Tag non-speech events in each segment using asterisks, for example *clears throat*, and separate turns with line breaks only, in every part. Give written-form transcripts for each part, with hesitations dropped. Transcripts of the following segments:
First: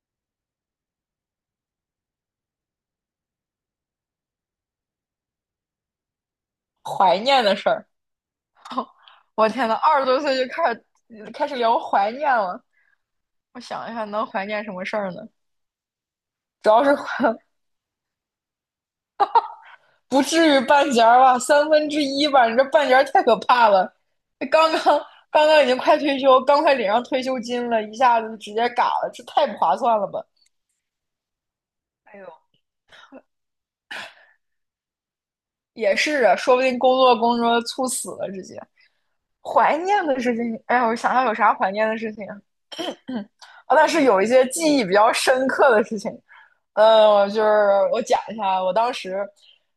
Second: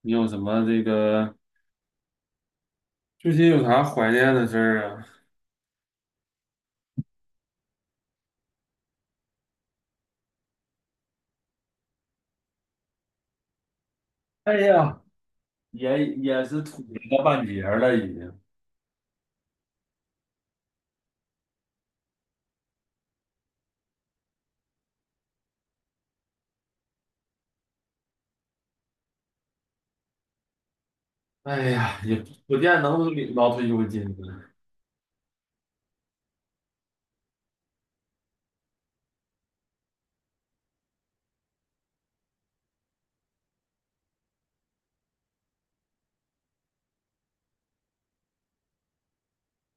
你有什么最近有啥怀念的事儿啊？
怀念的事儿。我天呐，二十多岁就开始聊怀念了。我想一下，能怀
哎
念什么事
呀，
儿呢？
也是
主
土
要是
了半截儿了，已经。
不至于半截儿吧，1/3吧。你这半截儿太可怕了。刚刚刚刚已经快退休，刚快领上退休金了，一下子直接嘎了，这太不划算了吧？
哎呀，也
哎呦，
不见能领到退休金呢，
也是啊，说不定工作猝死了，直接。怀念的事情，哎呀，我想想有啥怀念的事情啊？啊，但是有一些记忆比较深刻的事情，我就是我讲一下，我当时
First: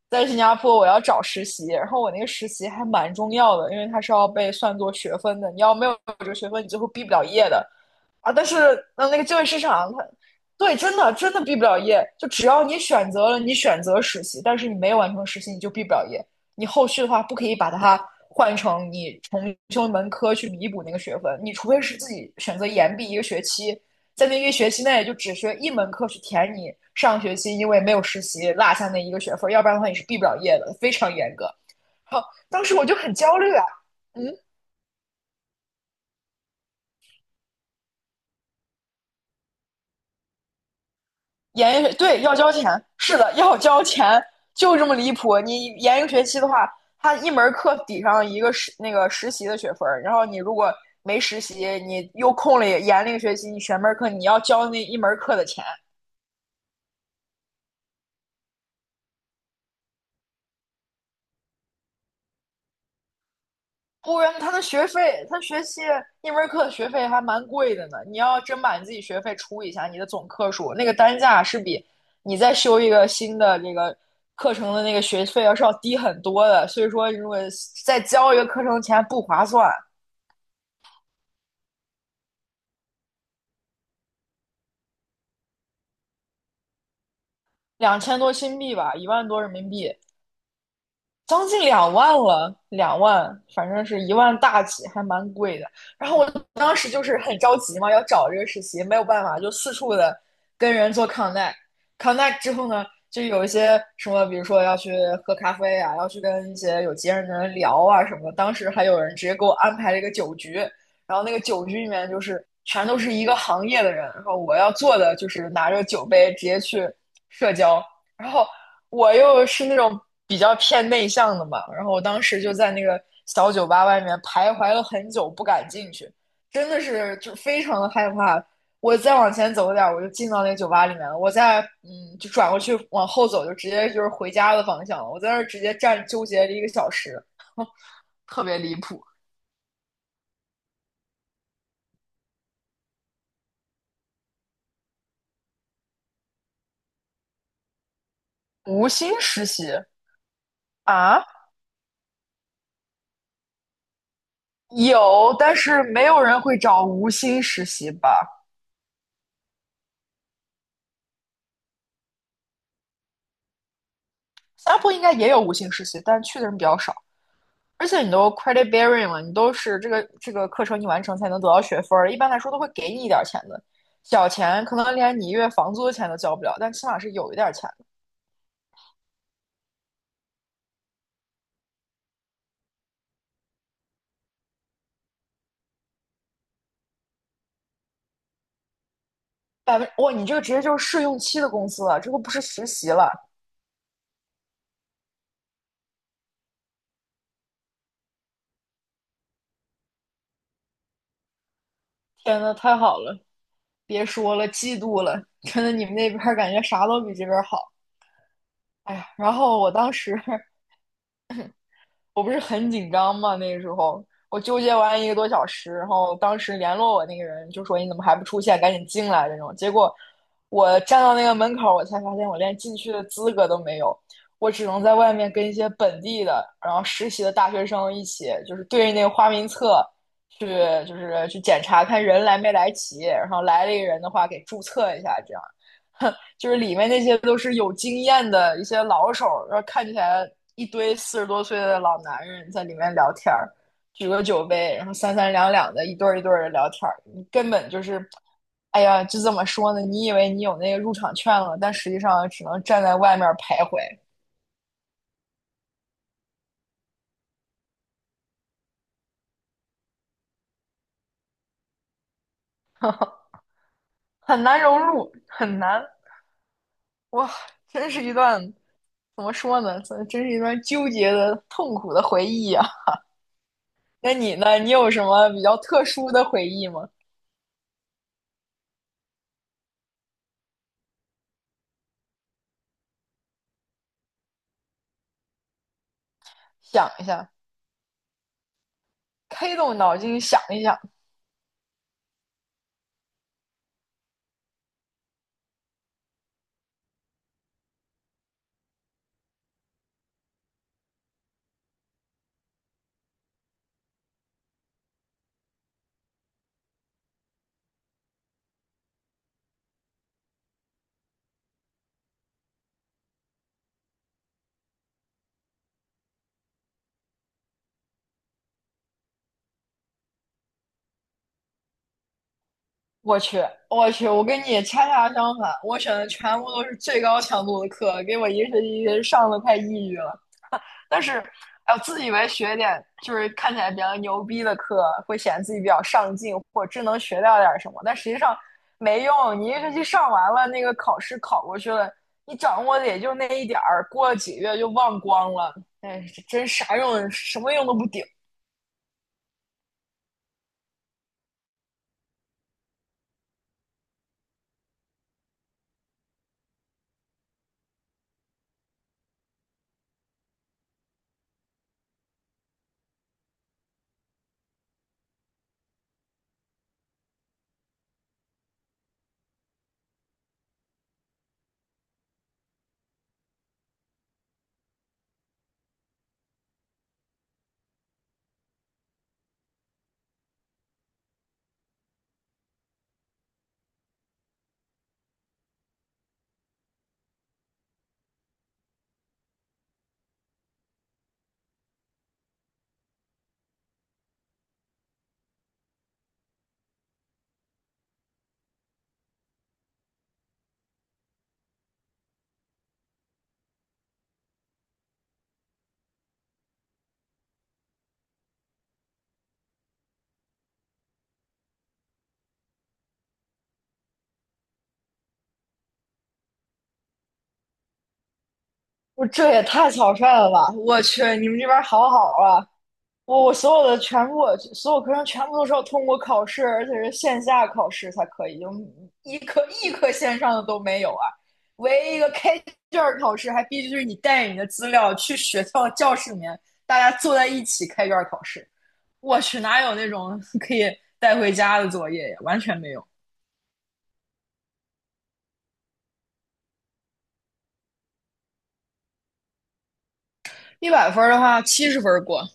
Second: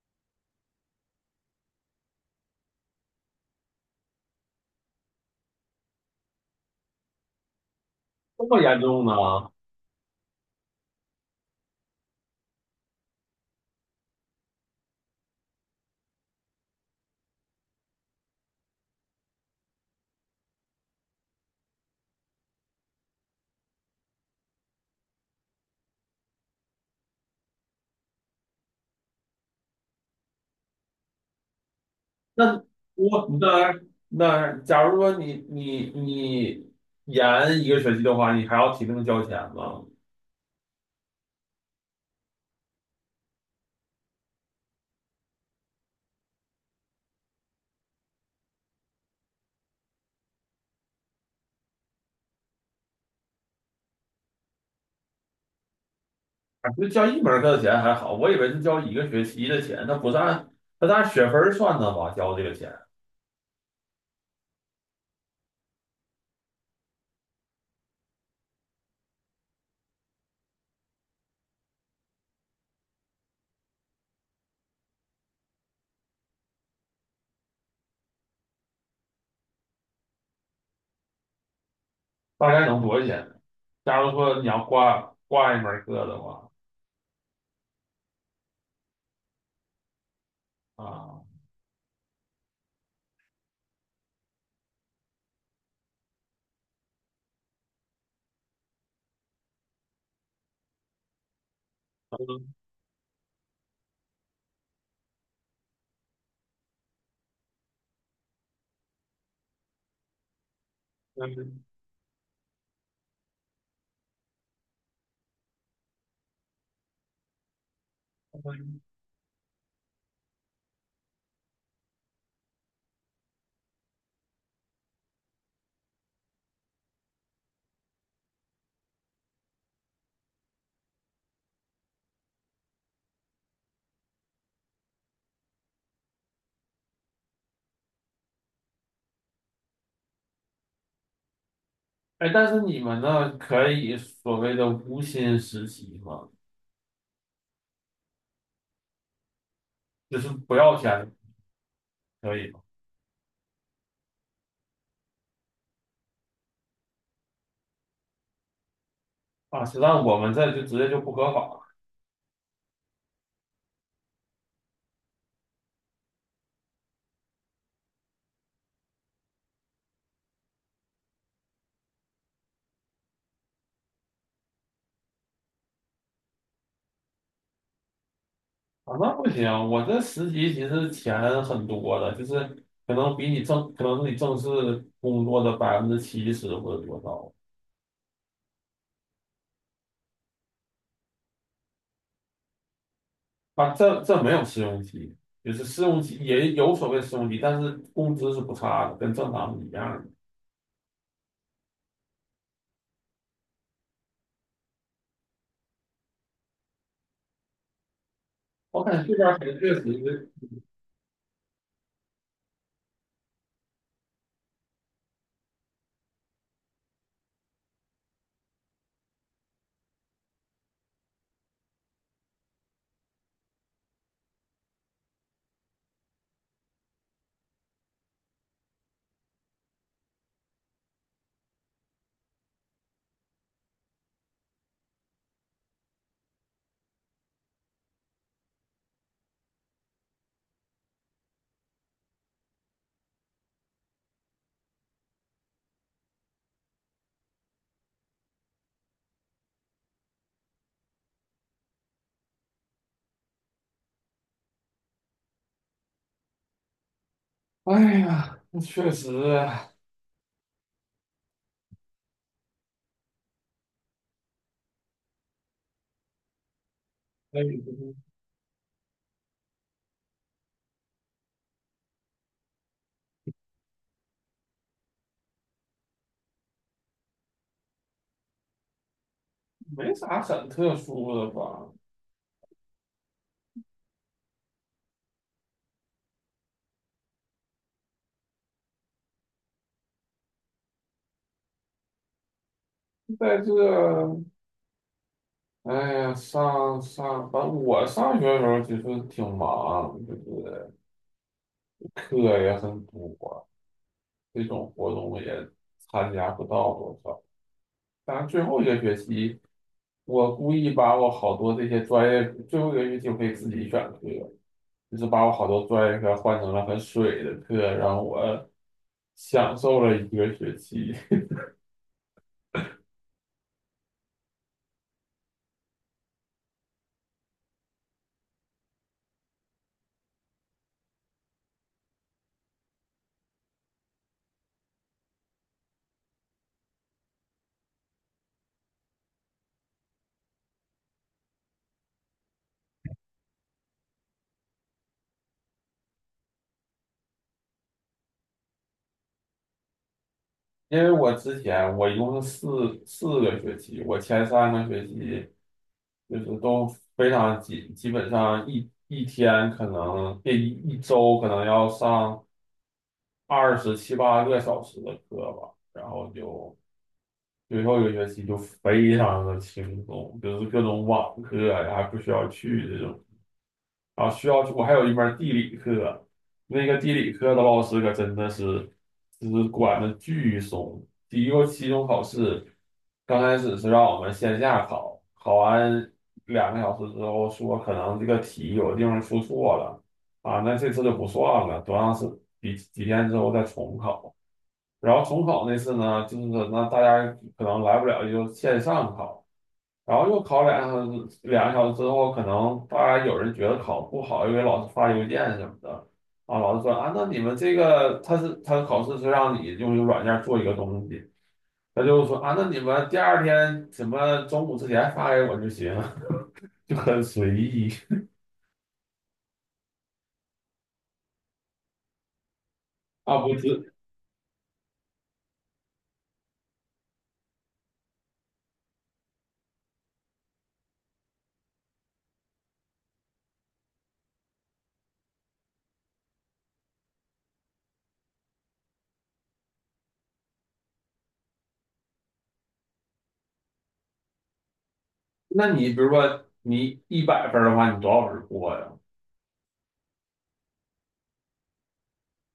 在新加坡，我要找实习，然后我那个实习还蛮重要的，因为它是要被算作学分的，你要没有这个学分，你最后毕不了业的。啊，
这
但是
么严重呢？
那个就业市场，它对，真的毕不了业。就只要你选择了，你选择实习，但是你没有完成实习，你就毕不了业。你后续的话，不可以把它换成你重修一门科去弥补那个学分。你除非是自己选择延毕一个学期，在那一个学期内就只学一门课去填你上学期因为没有实习落下那一个学分，要不然的话你是毕不了业的，非常严格。好，
那
当时我就很
我
焦虑啊，
那
嗯。
那，假如说你延一个学期的话，你还要提前交钱吗？
研一学对要交钱，是的，要交钱，就这么离谱。你研一个学期的话，他一门课抵上一个那个实习的学分，然后你如果没实习，你又空了研了一个学期，你选门课你要交那一门课的钱，
啊，就交一门课的钱还好，我以为是交一个学期的钱，那不是按那是按学分儿算的吧？交这个钱。
不然他的学费，他学期一门课的学费还蛮贵的呢。你要真把你自己学费除一下，你的总课数那个单价是比你再修一个新的这个课程的那个学费要是要低很多的。所以说，如果再交一个课程钱不划算，
大概能多少钱？假如说你要挂一门课的话，
2000多新币吧，10000多人民币。
啊，
将近20000了，两万，反正是10000大几，还蛮贵的。然后我当时就是很着急嘛，要找这个实习，没有办法，就四处的跟人做 connect。connect 之
嗯，
后呢，就有一些什么，比如说要去喝咖啡啊，要去跟一些有经验的人聊啊什么的。当时还有人直接给我安排了一个酒局，然后那个
嗯
酒局里面就是全都是一个行业的人，然后我要做的就是拿着酒杯直接去社交。然后
嗯。
我又是那种比较偏内向的嘛，然后我当时就在那个小酒吧外面徘徊了很久，不敢进去，真的是就非常的害怕。我再往前走一点我就进到那个酒吧里面了。我再就转过去往后走，就直接就是回家的方向了。我在那儿直接站纠结了1个小时，*laughs* 特别离谱。
哎，但是你们呢，可以所谓的无薪实习吗？
无薪实习
就是不要钱，
啊，
可以吗？
有，但是没有人会找无薪实习吧？
啊，实际上我们这就直接就不合法。
新加坡应该也有无薪实习，但去的人比较少。而且你都 credit bearing 了，你都是这个课程你完成才能得到学分儿，一般来说都会给你一点钱的，小钱可能连你一月房租的钱都交不了，但起码是有一点钱的。
啊，那不行，我这实习其实钱很多的，就是可能是你正式工作的百分之七十或者多少。
百分，哇，你这个直接就是试用期的工资了，这个不是实习了。
啊，这没有试用期，就是试用期也有所谓试用期，但是工资是不差的，跟正常是一样的。
天呐，太好了，别说了，嫉妒了，真的你们那边感觉啥都比这边好。
我感
哎呀，
觉这边
然
儿可能
后
确
我当时
实。
我不是很紧张嘛，那个时候我纠结完1个多小时，然后当时联络我那个人就说你怎么还不出现，赶紧进来这种。结果我站到那个门口，我才发现我连进去的资格都没有，我只能在外面跟一些本地的，然后实习的大学生一起，就是对着那个花名册去，就是去检查看人来没来齐，然后来了一个人的话给注册一下，这样。*laughs* 就是里面那些都是有经验的一些老手，然后看起来一堆40多岁的老男人在里面聊天儿，举个酒杯，然后三三两两的一对一对的聊天儿，你根本就是，哎呀，就这怎么说呢？你以为你有那个入场券了，但实际上只能站在外面徘徊，
哎呀，确实。
很难融入，很难，哇，
哎，
真是一段怎么说呢？真是一段纠结的、痛苦的回忆呀。那你呢？你有什么比较特殊的回忆吗？
没啥很特殊的吧。
想一下。开动脑筋想一想。
在这，哎呀，反正我上学的时候其实挺忙，就是课也很多，这种活动也参加不到多少。是最后一个学期，我故意把我好多这些专业，最后一个学期我可以自己选课，就是把我好多专业课换成了很水的课，然后我享受了一个学期。*laughs*
我去，我去，我跟你恰恰相反，我选的全部都是最高强度的课，给我一个学期上的快抑郁了。但是，哎，我自以为学点就是看起来比较牛逼的课，会显得自己比较上进，或者真能学到点什么，但实际上没用。你一学期上完了，那个考试考过去了，你掌握的也就那一点儿，过了几个月就忘光了。哎，真啥用，什么用都不顶。
因为我之前我一共是四个学期，我前3个学期就是都非常紧，基本上一周可能要上27、28个小时的课吧，然后就。最后一个学期就非常的轻松，就是各种网课呀，还不需要去这种。啊，需要去。我还有一门地理课，那个地理课的老师可真的是，就是管的巨松。第一个期中考试，刚开始是让我们线下考，考完两个小时之后说可能这个题有的地方出错了，啊，那这次就不算了，多长时几几天之后再重考。然后重考那次呢，就是说，那大家可能来不了，就线上考，然后又考两个小时，两个小时之后，可能大家有人觉得考不好，又给老师发邮件什么的，啊，老师说啊，那你们这个他考试是让你用一个软件做一个东西，他就说啊，那你们第二天什么中午之前发给我就行，*laughs* 就很随意。
我这也太草率了吧！我去，你们这边儿好好啊！
*laughs* 啊，
我
不
所有
是？
的全部，所有课程全部都是要通过考试，而且是线下考试才可以，就一科一科线上的都没有啊！唯一一个开卷儿考试，还必须是你带着你的资料去学校教室里面，大家坐在一起开卷儿考试。我去，哪有那种 *laughs* 带回家的作业呀？完全没有。
那你比如说你一百分儿的话，你多少分儿过呀？
100分儿的话，70分儿过，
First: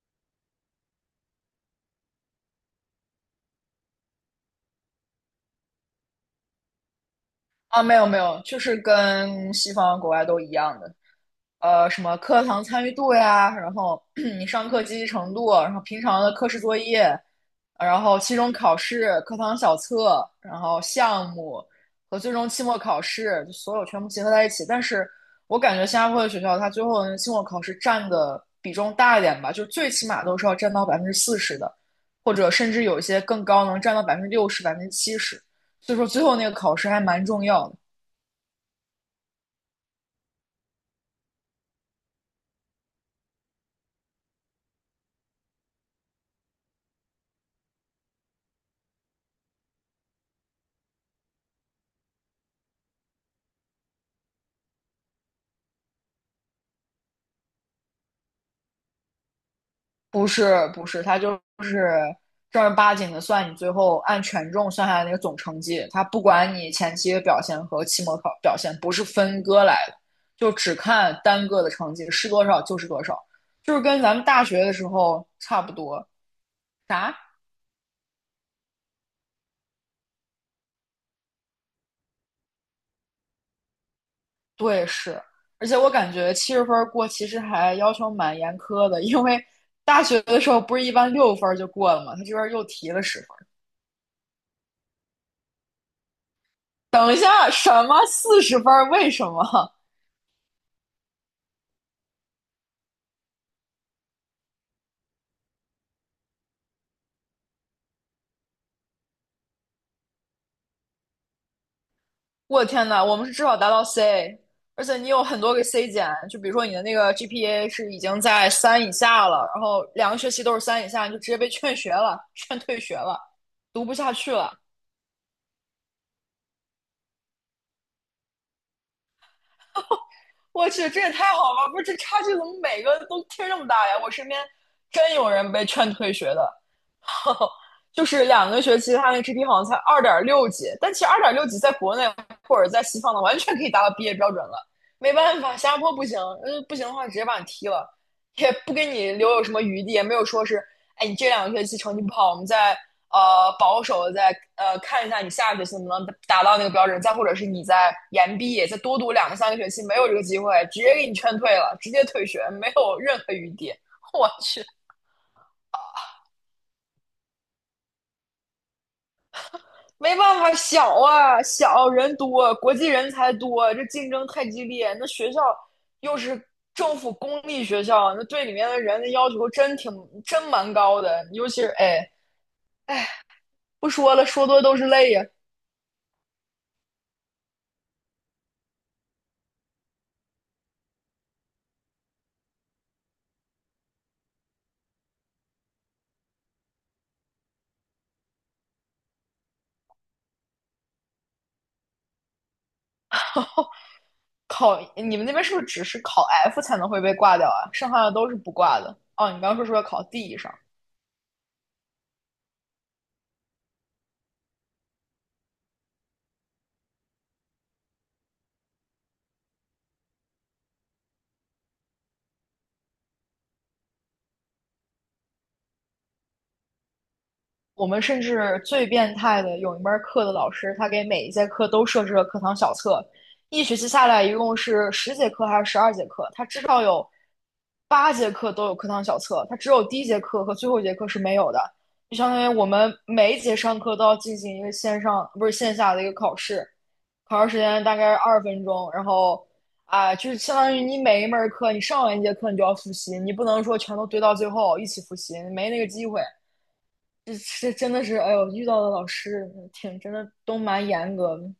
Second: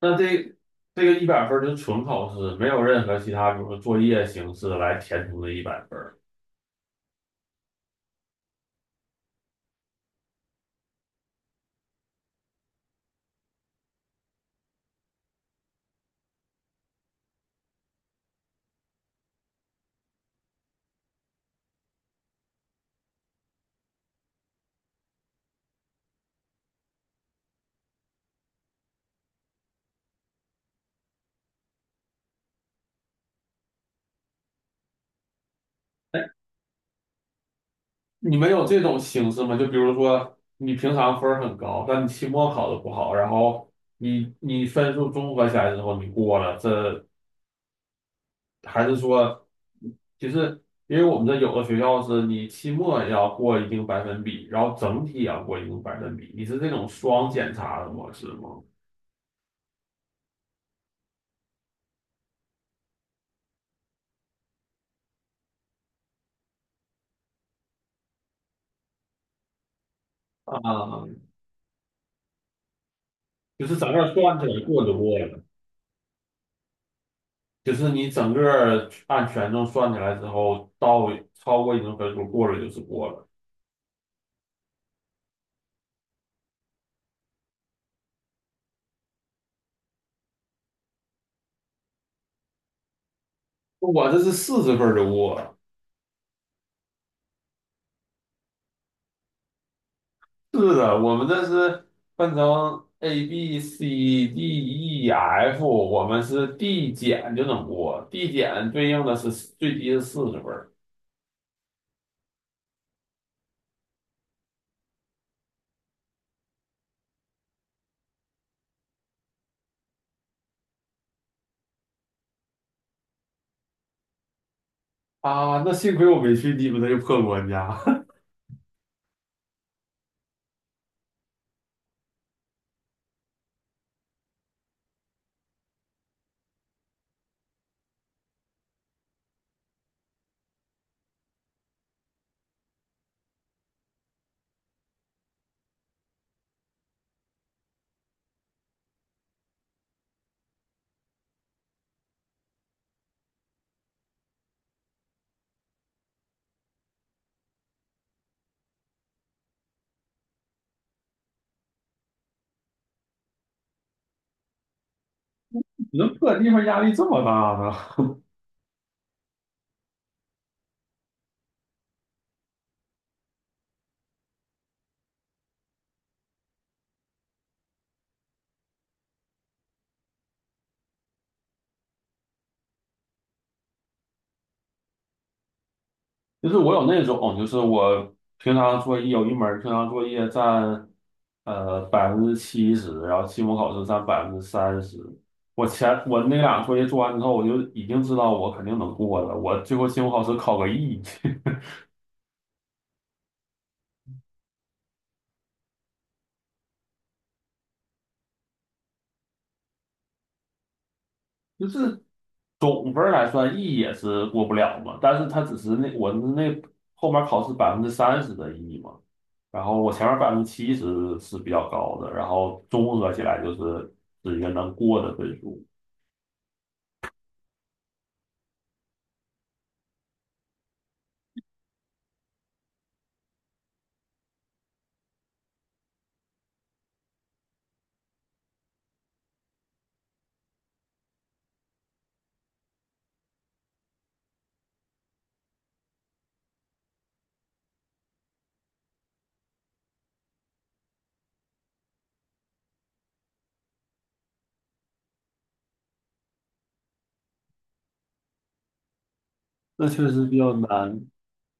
那这，这个一百分儿就纯考试，没有任何其他，比如说作业形式来填充这一百分儿。
啊，没有，就是跟西方国外都一样的，什么课堂参与度呀，然后 *clears throat* 你上课积极程度，然后平常的课时作业，然后期中考试、课堂小测，然后项目和最终期末考试，就所有全部结合在一起。但是我感觉新加坡的学校，它最后的期末考试占的比重大一点吧，就是最起码都是要占到40%的，或者甚至有一些更高，能占到60%、70%。所以说
哎，
最后那个考试还蛮重要的。
你们有这种形式吗？就比如说你平常分儿很高，但你期末考的不好，然后你分数综合起来之后你过了，这还是说，其实因为我们这有的学校是你期末也要过一定百分比，然后整体也要过一定百分比，你是这种双检查的模式吗？
不是，他就是正儿八经的算你最后按权重算下来那个总成绩，他不管你前期的表现和期末考表现，不是分割来的，就只
啊，
看单个的成绩是多少就是多少，
就
就
是
是
整
跟
个
咱们
算
大
起来
学的
过
时
就过
候
了。
差不多。啥？
就是你整个按权重算起来之后，到超过一定分数过了就是过了。
对，是。而且我感觉七十分过其实还要求蛮严苛的，因为大学的时候不是一般6分就过了吗？他这边又提了十分。
我这是四十分就过了。
等一下，什么40分？为什么？
是的，我们这是分成 ABCDEF,我们是递减就能过，递减对应的是最低是40分儿。
我的天呐，我们是至少达到 C，而且你有很多个 C 减，就比如说你的那个 GPA 是已经在三以下了，然后两个学期都是三以下，你就直接被劝学了，*laughs* 劝退学了，读不下去了。
啊，那幸亏我没去你们那个破国家。
我去，这也太好了！不是这差距怎么每个都贴这么大呀？我身边真有人被劝退学的，后就是两个学期他那 GP 好像才二点六级，但其实二点六级在国内或者在西方的完全可以达到毕业标准了。没办法，新加坡不行，不行的话直接把你踢了，也不给你留有什么余地，也没有说是，哎，你这两个学期成绩不好，我们再保守的再看一下你下个学期能不能达到那个标准，再或者是你在延毕，再多读两个三个学期，没有这个机会，直接给你劝退了，直接退学，没有任何余地。*laughs* 我去，
*laughs* 你们破地方压力这么大呢？
没办法，小啊，小人多，国际人才多，这竞争太激烈。那学校又是政府公立学校，那对里面的人的要求真蛮高的。尤其是哎，不说了，说多都是泪呀。
就是我有那种，就是我平常作业有一门儿平常作业占百分之七十，然后期末考试占百分之三十。我前我那俩作业做完之后，我就已经知道我肯定能过了。我最后期末考试考个 E,
考你们那边是不是只是考 F 才能会被挂掉啊？剩下的都是不挂的。哦，你刚刚说要考 D 以上，
*laughs* 就是总分儿来算 E 也是过不了嘛，但是它只是那我那后面考试百分之三十的 E 嘛，然后我前面百分之七十是比较高的，然后综合起来就是一个能过的分数。
我们甚至最变态的，有一门课的老师，他给每一节课都设置了课堂小测，一学期下来一共是10节课还是12节课，他只。8节课都有课堂小测，它只有第一节课和最后一节课是没有的。就相当于我们每一节上课都要进行一个线上，不是线下的一个考试，考试时间大概是20分钟，然后就是相当于你每一门课你上完一节课你就要复习，你不能说全都堆到最后一起复习，没那个机会。这这真的是，哎呦，遇到的老师
那
挺
确
真
实
的
比较
都蛮
难。
严格的。